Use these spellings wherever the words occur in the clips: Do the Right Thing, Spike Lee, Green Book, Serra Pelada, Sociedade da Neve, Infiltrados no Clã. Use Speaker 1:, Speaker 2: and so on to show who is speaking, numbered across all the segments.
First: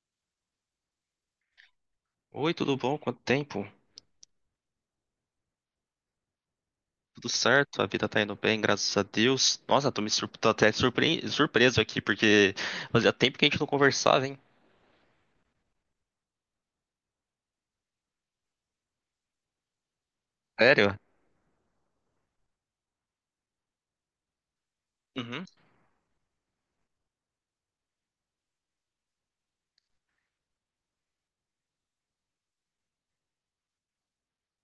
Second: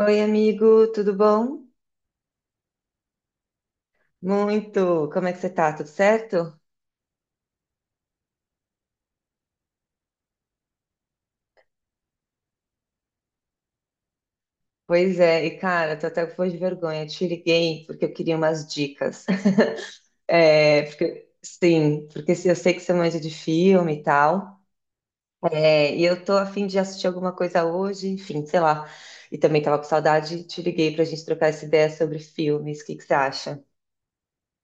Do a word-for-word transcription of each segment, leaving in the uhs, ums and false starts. Speaker 1: Oi, amigo, tudo bom?
Speaker 2: Oi, tudo bom? Quanto tempo?
Speaker 1: Muito. Como é que você tá? Tudo certo?
Speaker 2: Tudo certo? A vida tá indo bem, graças a Deus. Nossa, tô me surp- tô até surpre- surpreso aqui, porque fazia tempo que a gente não conversava, hein?
Speaker 1: Pois é, e cara, tô até com foi de vergonha. Eu te liguei porque eu queria umas dicas. É,
Speaker 2: Sério?
Speaker 1: porque, sim, porque se- eu sei que você manja de filme e tal.
Speaker 2: Uhum.
Speaker 1: É, e eu tô a fim de assistir alguma coisa hoje, enfim, sei lá. E também tava com saudade, te liguei pra gente trocar essa ideia sobre filmes. O que que você acha?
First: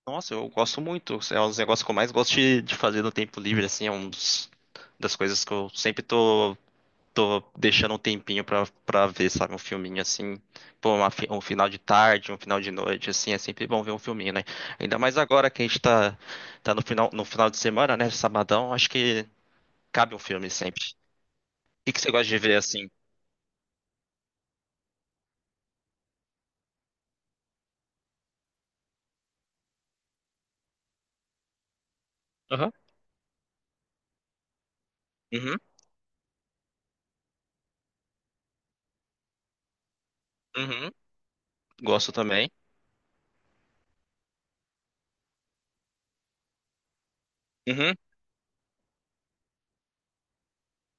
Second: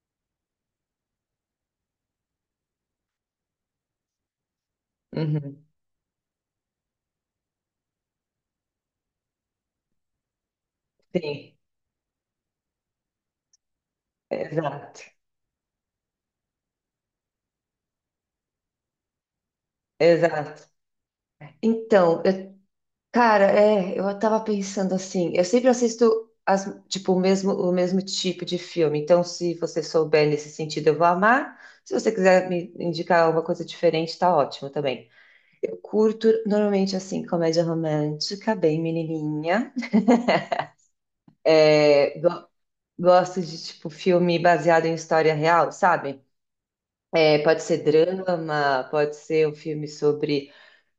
Speaker 2: Nossa, eu gosto muito. É um dos negócios que eu mais gosto de, de fazer no tempo livre, assim, é um dos, das coisas que
Speaker 1: Uhum.
Speaker 2: eu sempre tô, tô deixando um tempinho pra, pra ver, sabe? Um filminho assim. Pô, uma fi- um
Speaker 1: Sim,
Speaker 2: final de tarde, um final de noite, assim, é sempre bom ver um filminho, né? Ainda
Speaker 1: exato.
Speaker 2: mais agora que a gente tá, tá no final, no final de semana, né? Sabadão, acho que. Cabe um filme
Speaker 1: Exato.
Speaker 2: sempre. O que que você
Speaker 1: Então,
Speaker 2: gosta de ver
Speaker 1: eu
Speaker 2: assim?
Speaker 1: cara, é, eu tava pensando assim, eu sempre assisto as, tipo, o mesmo, o mesmo tipo de filme, então se você souber nesse sentido eu vou amar, se você quiser
Speaker 2: Aham.
Speaker 1: me indicar alguma coisa diferente, tá ótimo também.
Speaker 2: Uhum,
Speaker 1: Eu curto normalmente assim, comédia romântica, bem menininha.
Speaker 2: uhum, gosto
Speaker 1: É, go-
Speaker 2: também.
Speaker 1: Gosto de tipo filme baseado em história real, sabe? É, pode ser
Speaker 2: Uhum,
Speaker 1: drama, pode ser um filme sobre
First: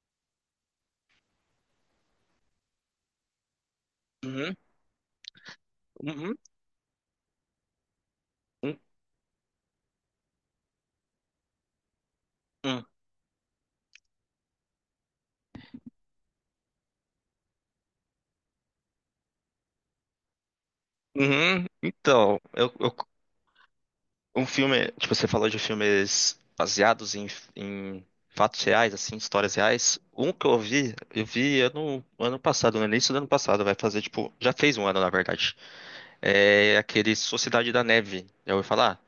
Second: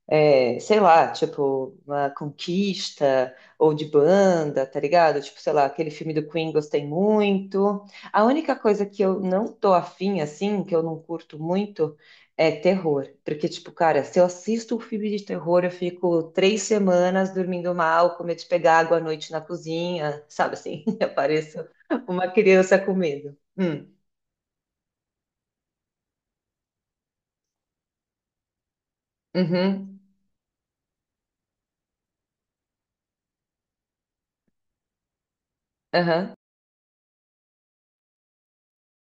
Speaker 1: é, sei lá, tipo, uma conquista ou de
Speaker 2: uhum,
Speaker 1: banda, tá ligado? Tipo, sei lá, aquele filme do
Speaker 2: uhum,
Speaker 1: Queen gostei muito. A única
Speaker 2: uhum,
Speaker 1: coisa que eu não tô afim, assim, que eu não curto muito, é
Speaker 2: uhum.
Speaker 1: terror. Porque, tipo, cara, se eu assisto um filme de terror, eu fico três semanas dormindo mal, com medo de pegar água à noite na cozinha, sabe assim? Eu
Speaker 2: Uhum.
Speaker 1: pareço uma
Speaker 2: Então, eu,
Speaker 1: criança com
Speaker 2: eu-
Speaker 1: medo. Hum,
Speaker 2: um filme, tipo, você falou de filmes baseados em, em fatos reais, assim, histórias reais.
Speaker 1: uhum,
Speaker 2: Um que eu vi, eu vi ano, ano passado, no início do ano passado, vai fazer, tipo, já fez um ano, na verdade.
Speaker 1: aham.
Speaker 2: É aquele Sociedade da Neve, já ouviu falar?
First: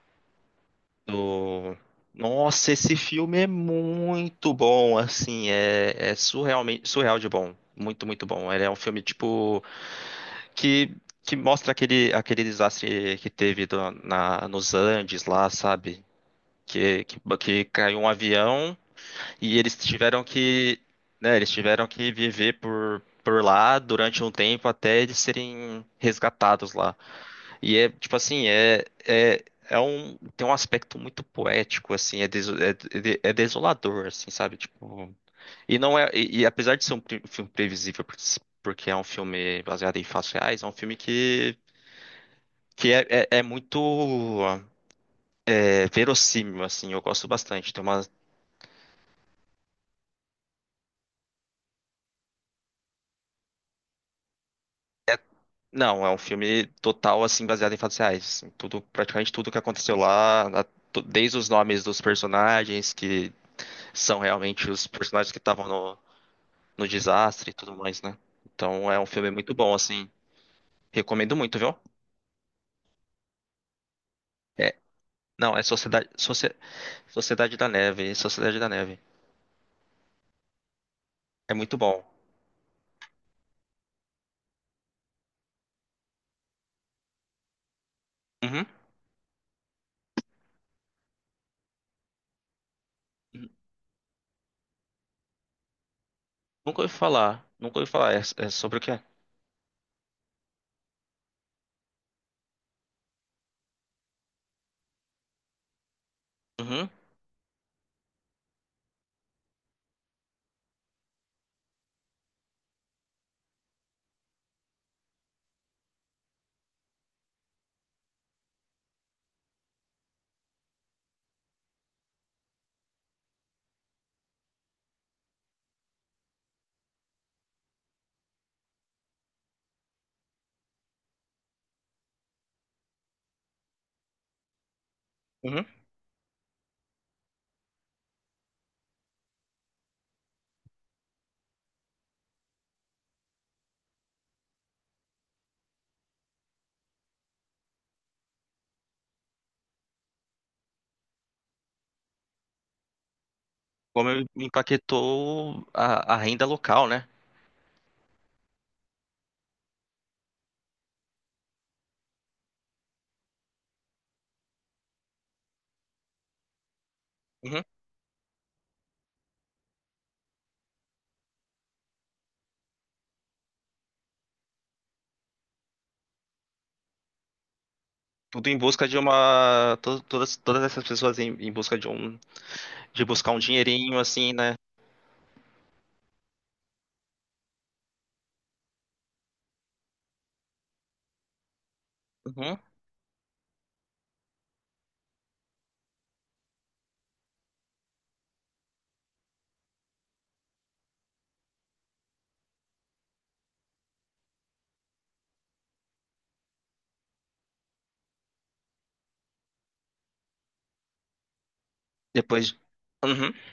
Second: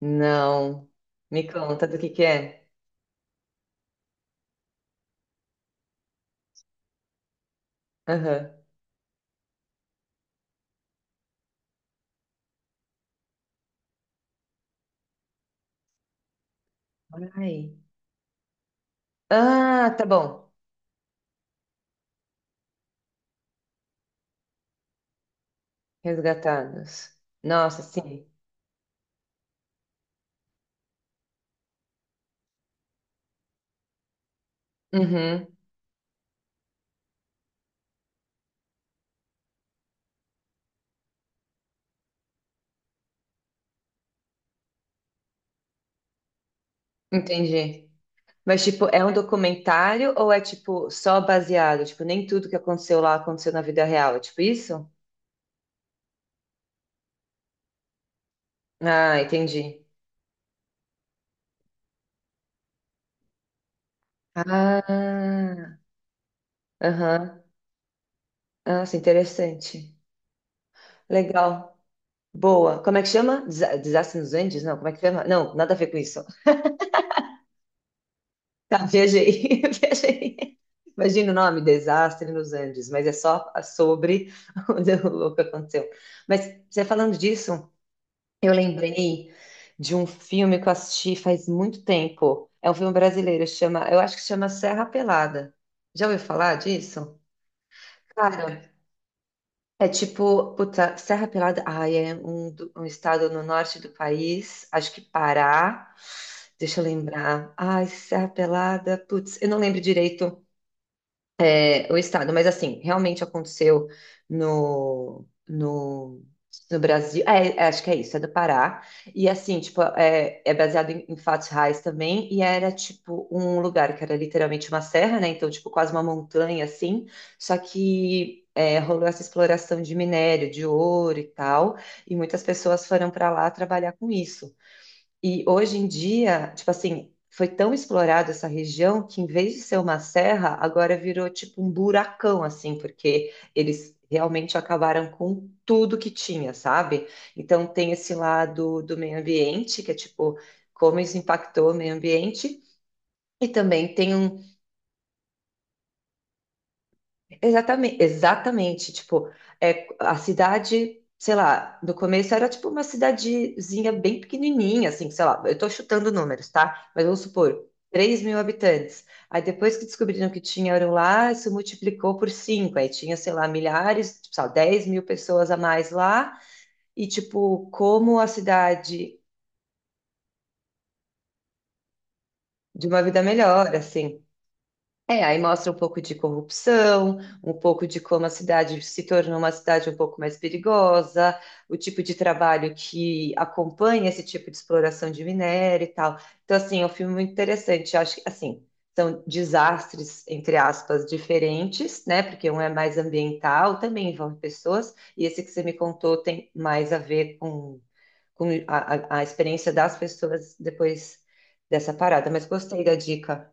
Speaker 1: Não. Me
Speaker 2: Do...
Speaker 1: conta do que que é.
Speaker 2: Nossa, esse filme é muito bom, assim, é, é surrealmente, surreal de bom, muito, muito bom.
Speaker 1: Aham.
Speaker 2: Ele é um filme, tipo, que, que mostra aquele, aquele desastre que teve do- na, nos Andes lá, sabe? Que, que, que
Speaker 1: Ai.
Speaker 2: caiu um avião e eles
Speaker 1: Ah, tá
Speaker 2: tiveram
Speaker 1: bom.
Speaker 2: que, né, eles tiveram que viver por, por lá durante um tempo até eles serem resgatados lá.
Speaker 1: Resgatados.
Speaker 2: E
Speaker 1: Nossa,
Speaker 2: é, tipo
Speaker 1: sim.
Speaker 2: assim, é, é, é um, tem um aspecto muito poético, assim, é, deso- é, é de- é desolador, assim, sabe? Tipo,
Speaker 1: Uhum,
Speaker 2: e não é, e, e apesar de ser um pre- filme previsível, por- porque é um filme baseado em fatos reais, é um filme que, que é, é, é muito é, verossímil, assim, eu gosto bastante. Tem
Speaker 1: entendi.
Speaker 2: uma,
Speaker 1: Mas, tipo, é um documentário ou é, tipo, só baseado? Tipo, nem tudo que aconteceu lá aconteceu na vida real. É tipo isso?
Speaker 2: não, é um filme total, assim, baseado em fatos reais, assim, tudo,
Speaker 1: Ah,
Speaker 2: praticamente tudo que
Speaker 1: entendi.
Speaker 2: aconteceu lá, na- to- desde os nomes dos personagens, que são realmente os personagens que
Speaker 1: Ah,
Speaker 2: estavam no no
Speaker 1: aham.
Speaker 2: desastre e tudo mais, né? Então
Speaker 1: Nossa,
Speaker 2: é um filme muito bom,
Speaker 1: interessante.
Speaker 2: assim. Recomendo muito, viu?
Speaker 1: Legal. Boa. Como é que chama? Desa- Desastre nos Andes?
Speaker 2: É,
Speaker 1: Não, como é que chama? Não,
Speaker 2: não, é
Speaker 1: nada a ver com
Speaker 2: Sociedade,
Speaker 1: isso.
Speaker 2: Socie- Sociedade da Neve, é Sociedade da
Speaker 1: Tá,
Speaker 2: Neve.
Speaker 1: viajei. Viajei. Imagina o
Speaker 2: É
Speaker 1: nome,
Speaker 2: muito bom.
Speaker 1: Desastre nos Andes, mas é só sobre o que aconteceu. Mas você falando disso, eu
Speaker 2: Uhum.
Speaker 1: lembrei de um filme que eu assisti faz muito tempo. É um filme brasileiro, chama, eu acho que chama Serra Pelada. Já ouviu falar
Speaker 2: Nunca ouvi
Speaker 1: disso?
Speaker 2: falar, nunca ouvi falar. É, é
Speaker 1: Cara,
Speaker 2: sobre o quê?
Speaker 1: é tipo, puta, Serra Pelada, ai, é um, do- um estado no norte do país, acho que Pará. Deixa eu
Speaker 2: Uhum.
Speaker 1: lembrar. Ai, Serra Pelada, putz, eu não lembro direito é, o estado. Mas, assim, realmente aconteceu no, no, no Brasil. É, é, acho que é isso, é do Pará. E, assim, tipo, é, é baseado em, em fatos reais também. E era, tipo, um lugar que era literalmente uma serra, né? Então, tipo, quase uma montanha, assim. Só que é, rolou essa exploração de minério, de ouro e tal. E muitas pessoas foram para lá trabalhar com isso. E
Speaker 2: Uhum.
Speaker 1: hoje em dia, tipo assim, foi tão explorado essa região que em vez de ser uma serra, agora virou tipo um buracão, assim, porque eles realmente acabaram com tudo que tinha, sabe? Então tem esse lado do meio ambiente, que é tipo, como isso impactou o meio ambiente, e também
Speaker 2: Como
Speaker 1: tem um.
Speaker 2: empaquetou a, a renda local, né?
Speaker 1: Exatamente, exatamente. Tipo, é, a cidade, sei lá, no começo era tipo uma cidadezinha bem pequenininha, assim, sei lá, eu tô chutando números, tá? Mas vamos
Speaker 2: Uhum.
Speaker 1: supor, três mil habitantes. Aí depois que descobriram que tinha eram lá, isso multiplicou por cinco. Aí tinha, sei lá, milhares, tipo, sei lá, 10 mil pessoas a mais lá. E, tipo, como a
Speaker 2: Tudo em busca de
Speaker 1: cidade
Speaker 2: uma. to- Todas, todas essas pessoas em, em busca de um.
Speaker 1: de uma
Speaker 2: De
Speaker 1: vida
Speaker 2: buscar um
Speaker 1: melhor,
Speaker 2: dinheirinho,
Speaker 1: assim.
Speaker 2: assim, né?
Speaker 1: É, aí mostra um pouco de corrupção, um pouco de como a cidade se tornou uma cidade um pouco mais perigosa, o tipo de
Speaker 2: Uhum.
Speaker 1: trabalho que acompanha esse tipo de exploração de minério e tal. Então, assim, é um filme muito interessante. Eu acho que, assim, são desastres, entre aspas, diferentes, né? Porque um é mais ambiental, também envolve pessoas, e esse que você me contou tem mais a ver com, com a, a a experiência das pessoas depois dessa parada. Mas
Speaker 2: Depois.
Speaker 1: gostei da
Speaker 2: Uhum.
Speaker 1: dica.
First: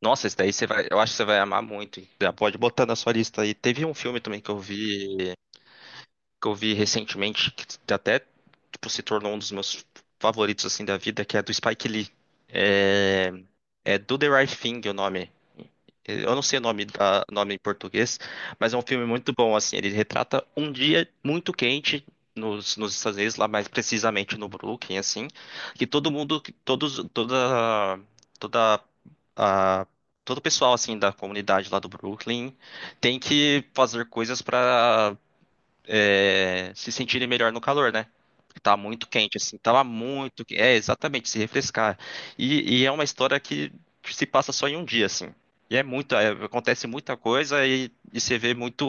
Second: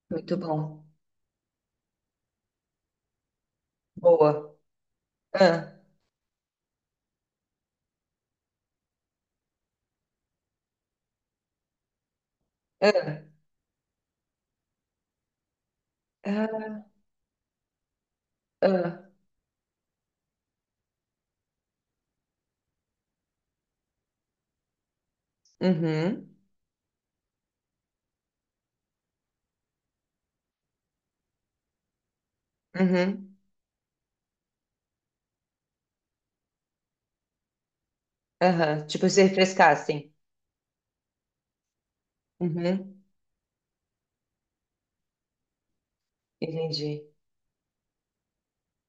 Speaker 2: Nossa, esse
Speaker 1: Muito
Speaker 2: daí você
Speaker 1: bom.
Speaker 2: vai, eu acho que você vai amar muito, hein? Já pode botar na sua lista aí. Teve um filme também que
Speaker 1: Boa.
Speaker 2: eu vi,
Speaker 1: Ah,
Speaker 2: que eu vi recentemente, que até tipo, se tornou um dos meus favoritos assim da vida, que é do Spike Lee.
Speaker 1: ah,
Speaker 2: É, é Do the Right Thing, o nome. Eu não sei o
Speaker 1: ah,
Speaker 2: nome da nome em português, mas é um
Speaker 1: ah.
Speaker 2: filme muito bom, assim. Ele retrata um dia muito quente nos, nos Estados Unidos, lá mais precisamente no Brooklyn, assim, que todo
Speaker 1: Uhum,
Speaker 2: mundo, todos, toda, toda a- todo o pessoal assim da comunidade lá do Brooklyn tem
Speaker 1: uhum,
Speaker 2: que fazer coisas para é, se sentirem melhor no calor, né? Porque tá
Speaker 1: aham.
Speaker 2: muito
Speaker 1: Tipo, se
Speaker 2: quente, assim,
Speaker 1: refrescar,
Speaker 2: tava
Speaker 1: assim.
Speaker 2: muito. que- É, exatamente, se refrescar. E, e é
Speaker 1: Uhum,
Speaker 2: uma história que se passa só em um dia, assim. E é muito, é, acontece
Speaker 1: entendi.
Speaker 2: muita coisa e, e você vê muito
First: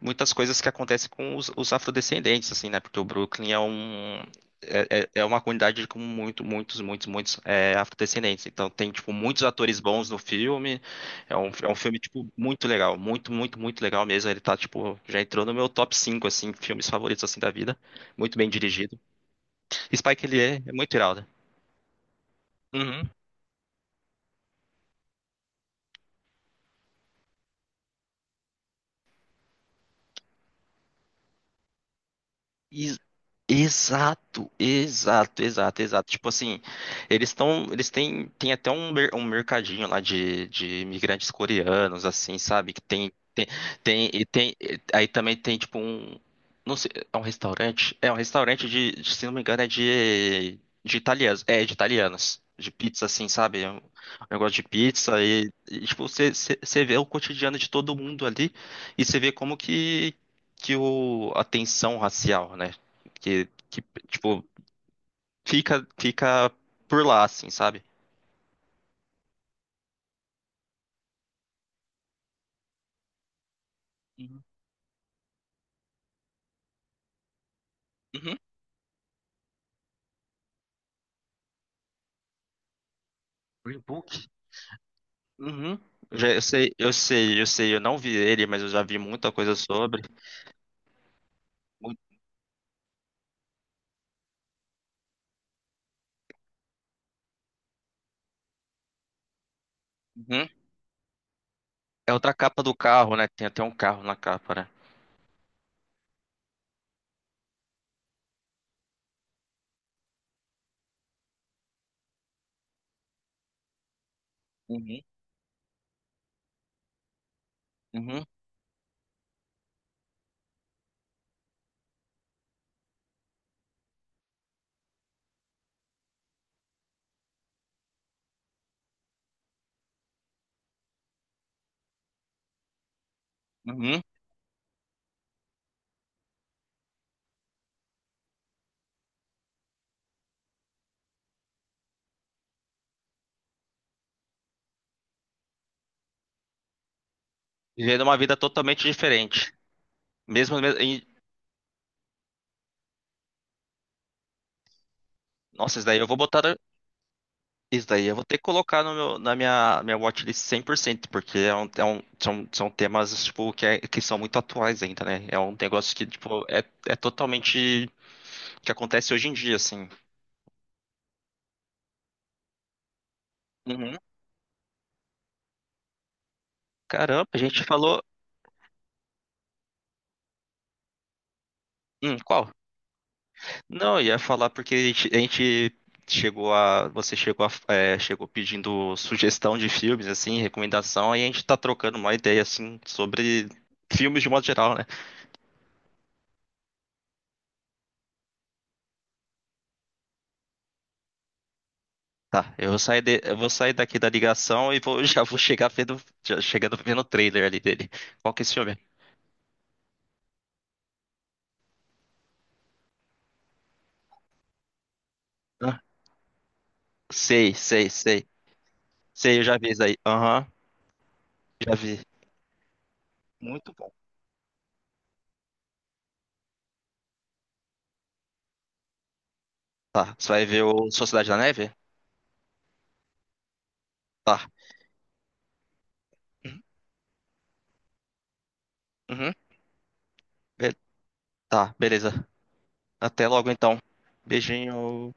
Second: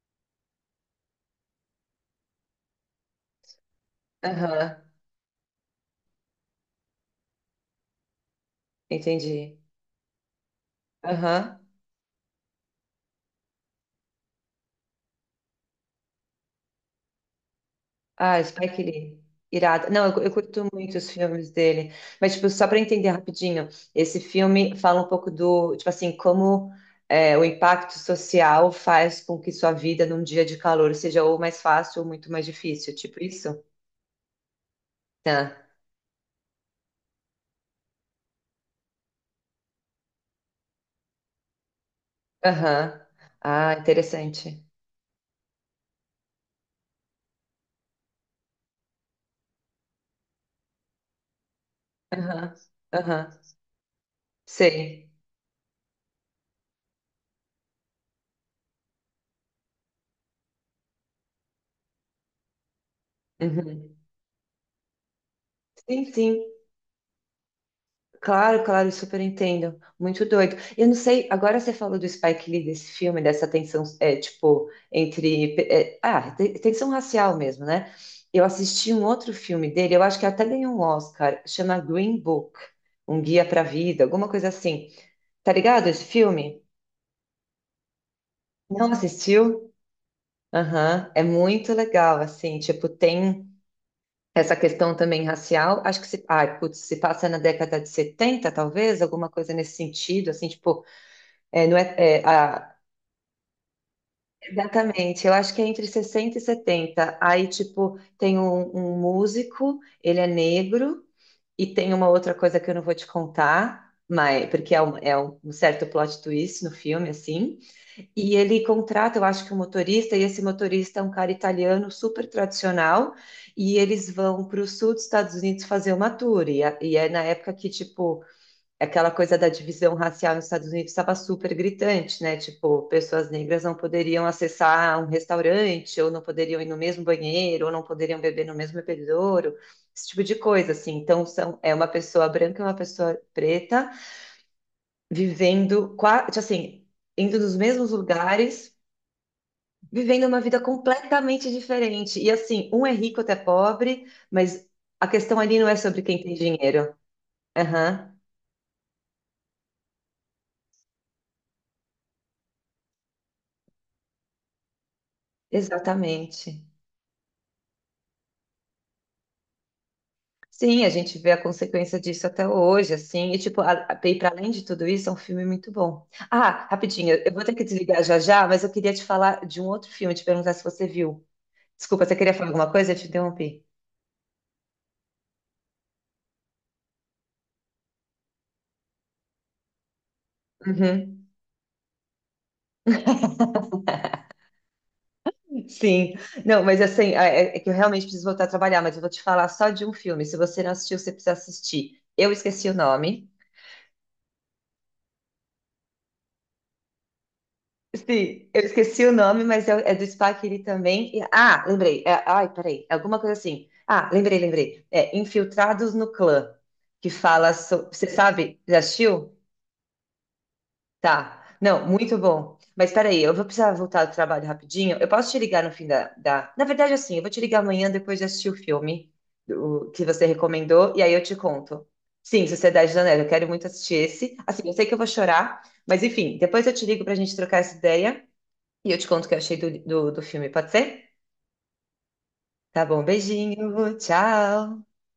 Speaker 2: muitas coisas que acontecem com os, os afrodescendentes, assim, né? Porque o Brooklyn é um
Speaker 1: Aham,
Speaker 2: é, é- é uma comunidade com muito, muitos, muitos, muitos é, afrodescendentes. Então tem, tipo, muitos
Speaker 1: entendi.
Speaker 2: atores bons no filme. É um,
Speaker 1: Aham.
Speaker 2: é um filme, tipo, muito legal. Muito, muito, muito legal mesmo. Ele tá, tipo, já entrou no meu top cinco assim, filmes favoritos, assim, da vida. Muito
Speaker 1: Ah,
Speaker 2: bem
Speaker 1: Spike
Speaker 2: dirigido.
Speaker 1: Lee. Irado. Não, eu,
Speaker 2: Spike
Speaker 1: eu
Speaker 2: Lee é
Speaker 1: curto
Speaker 2: é muito
Speaker 1: muito os
Speaker 2: irado.
Speaker 1: filmes dele. Mas, tipo, só para entender
Speaker 2: Uhum.
Speaker 1: rapidinho, esse filme fala um pouco do, tipo assim, como é, o impacto social faz com que sua vida num dia de calor seja ou mais fácil ou muito mais difícil. Tipo isso?
Speaker 2: Exato, exato,
Speaker 1: Tá.
Speaker 2: exato, exato. Tipo assim, eles estão, eles têm, tem até um, mer- um mercadinho lá de, de imigrantes coreanos, assim, sabe? Que
Speaker 1: Aham.
Speaker 2: tem
Speaker 1: Ah,
Speaker 2: tem, e tem,
Speaker 1: interessante.
Speaker 2: aí também tem tipo um, não sei, é um restaurante, é um restaurante, de, de, se não me engano, é de, de italianos, é de italianos,
Speaker 1: Aham,
Speaker 2: de pizza
Speaker 1: aham,
Speaker 2: assim, sabe? É Um um negócio de
Speaker 1: sei.
Speaker 2: pizza e, e, tipo, você você- você vê o cotidiano de todo mundo ali e você vê como que que o a tensão racial, né? Que, que
Speaker 1: Uhum.
Speaker 2: tipo, fica
Speaker 1: Sim, sim,
Speaker 2: fica por lá assim, sabe?
Speaker 1: claro, claro, super entendo. Muito doido. Eu não sei, agora você falou do Spike Lee, desse filme, dessa tensão, é,
Speaker 2: Sim.
Speaker 1: tipo, entre. É, ah, te- tensão racial mesmo, né?
Speaker 2: Uhum.
Speaker 1: Eu assisti um outro filme dele, eu acho que até ganhou um Oscar, chama Green Book, Um Guia para a
Speaker 2: Green
Speaker 1: Vida,
Speaker 2: Book?
Speaker 1: alguma coisa assim. Tá
Speaker 2: Uhum.
Speaker 1: ligado esse
Speaker 2: Já, eu
Speaker 1: filme?
Speaker 2: sei, eu sei, eu sei, eu não vi ele, mas eu já
Speaker 1: Não
Speaker 2: vi muita coisa
Speaker 1: assistiu?
Speaker 2: sobre.
Speaker 1: Aham, é muito
Speaker 2: Muito-
Speaker 1: legal, assim, tipo, tem. Essa questão também racial, acho que se, ai, putz, se passa na década de setenta talvez, alguma coisa nesse sentido, assim,
Speaker 2: Uhum.
Speaker 1: tipo, é, não é,
Speaker 2: É
Speaker 1: é,
Speaker 2: outra capa
Speaker 1: a-
Speaker 2: do carro, né? Tem até um carro na capa, né?
Speaker 1: exatamente, eu acho que é entre sessenta e setenta aí, tipo, tem um, um músico, ele é negro, e tem uma outra coisa que eu não vou te contar, mas, porque é um,
Speaker 2: Uhum.
Speaker 1: é um um certo plot twist no filme, assim,
Speaker 2: Uhum.
Speaker 1: e ele contrata, eu acho que um motorista, e esse motorista é um cara italiano super tradicional, e eles vão para o sul dos Estados Unidos fazer uma tour. E, a- e é na época que, tipo, aquela coisa da divisão racial nos Estados Unidos estava super gritante, né? Tipo, pessoas negras não
Speaker 2: Uhum.
Speaker 1: poderiam acessar um restaurante, ou não poderiam ir no mesmo banheiro, ou não poderiam beber no mesmo bebedouro, esse tipo de coisa, assim. Então, são, é uma pessoa branca e uma pessoa preta vivendo, qua- assim, indo nos mesmos
Speaker 2: Vivendo uma vida
Speaker 1: lugares
Speaker 2: totalmente diferente.
Speaker 1: vivendo uma vida
Speaker 2: Mesmo, mesmo em-
Speaker 1: completamente diferente. E assim, um é rico, outro é pobre, mas a questão ali não é
Speaker 2: Nossa, isso daí
Speaker 1: sobre
Speaker 2: eu vou
Speaker 1: quem tem
Speaker 2: botar. na-
Speaker 1: dinheiro.
Speaker 2: isso daí
Speaker 1: Aham,
Speaker 2: eu vou ter que colocar no meu- na minha, minha watchlist cem por cento, porque é um, é um- são, são temas tipo, que, é- que são muito atuais ainda, né? É um negócio que tipo,
Speaker 1: exatamente.
Speaker 2: é, é totalmente que acontece hoje em dia, assim.
Speaker 1: Sim, a gente vê a consequência disso até hoje, assim, e tipo, a,
Speaker 2: Uhum.
Speaker 1: a, e para além de tudo isso, é um filme muito bom. Ah, rapidinho,
Speaker 2: Caramba,
Speaker 1: eu
Speaker 2: a
Speaker 1: vou ter
Speaker 2: gente
Speaker 1: que desligar
Speaker 2: falou.
Speaker 1: já já, mas eu queria te falar de um outro filme, te perguntar se você viu. Desculpa, você
Speaker 2: Hum,
Speaker 1: queria falar
Speaker 2: qual?
Speaker 1: alguma coisa? Eu te interrompi.
Speaker 2: Não, eu ia falar porque a gente, a gente chegou a. Você chegou a, é, chegou pedindo sugestão de filmes, assim, recomendação, e
Speaker 1: Uhum.
Speaker 2: a gente tá trocando uma ideia, assim, sobre filmes de modo geral, né?
Speaker 1: Sim, não, mas assim, é, é que eu realmente preciso voltar a trabalhar, mas eu vou te falar só de um filme. Se você não assistiu, você precisa assistir. Eu
Speaker 2: Tá,
Speaker 1: esqueci
Speaker 2: eu
Speaker 1: o
Speaker 2: vou sair, de-
Speaker 1: nome.
Speaker 2: eu vou sair daqui da ligação e vou, já vou chegar vendo, já chegando vendo o trailer ali dele. Qual que é
Speaker 1: Sim,
Speaker 2: esse
Speaker 1: eu
Speaker 2: filme?
Speaker 1: esqueci o nome, mas é, é do Spike Lee também. E- ah, lembrei. É, ai, peraí, é alguma coisa assim. Ah, lembrei, lembrei. É
Speaker 2: Hã?
Speaker 1: Infiltrados no Clã, que fala
Speaker 2: Sei,
Speaker 1: sobre.
Speaker 2: sei,
Speaker 1: Você
Speaker 2: sei.
Speaker 1: sabe? Já assistiu?
Speaker 2: Sei, eu já vi isso aí. Aham,
Speaker 1: Tá.
Speaker 2: já
Speaker 1: Não,
Speaker 2: vi.
Speaker 1: muito bom. Mas peraí, eu vou precisar
Speaker 2: Muito bom.
Speaker 1: voltar do trabalho rapidinho. Eu posso te ligar no fim da, da... Na verdade, assim, eu vou te ligar amanhã depois de assistir o filme do- que
Speaker 2: Tá,
Speaker 1: você
Speaker 2: você vai ver o
Speaker 1: recomendou, e aí eu
Speaker 2: Sociedade
Speaker 1: te
Speaker 2: da Neve?
Speaker 1: conto. Sim, Sociedade da Neve, eu quero muito assistir esse.
Speaker 2: Tá.
Speaker 1: Assim, eu sei que eu vou chorar, mas enfim, depois eu te ligo pra gente trocar essa ideia e eu te conto o que
Speaker 2: Uhum.
Speaker 1: eu achei do, do, do filme, pode
Speaker 2: Be-
Speaker 1: ser?
Speaker 2: Tá, beleza.
Speaker 1: Tá bom,
Speaker 2: Até logo então.
Speaker 1: beijinho, tchau!
Speaker 2: Beijinho.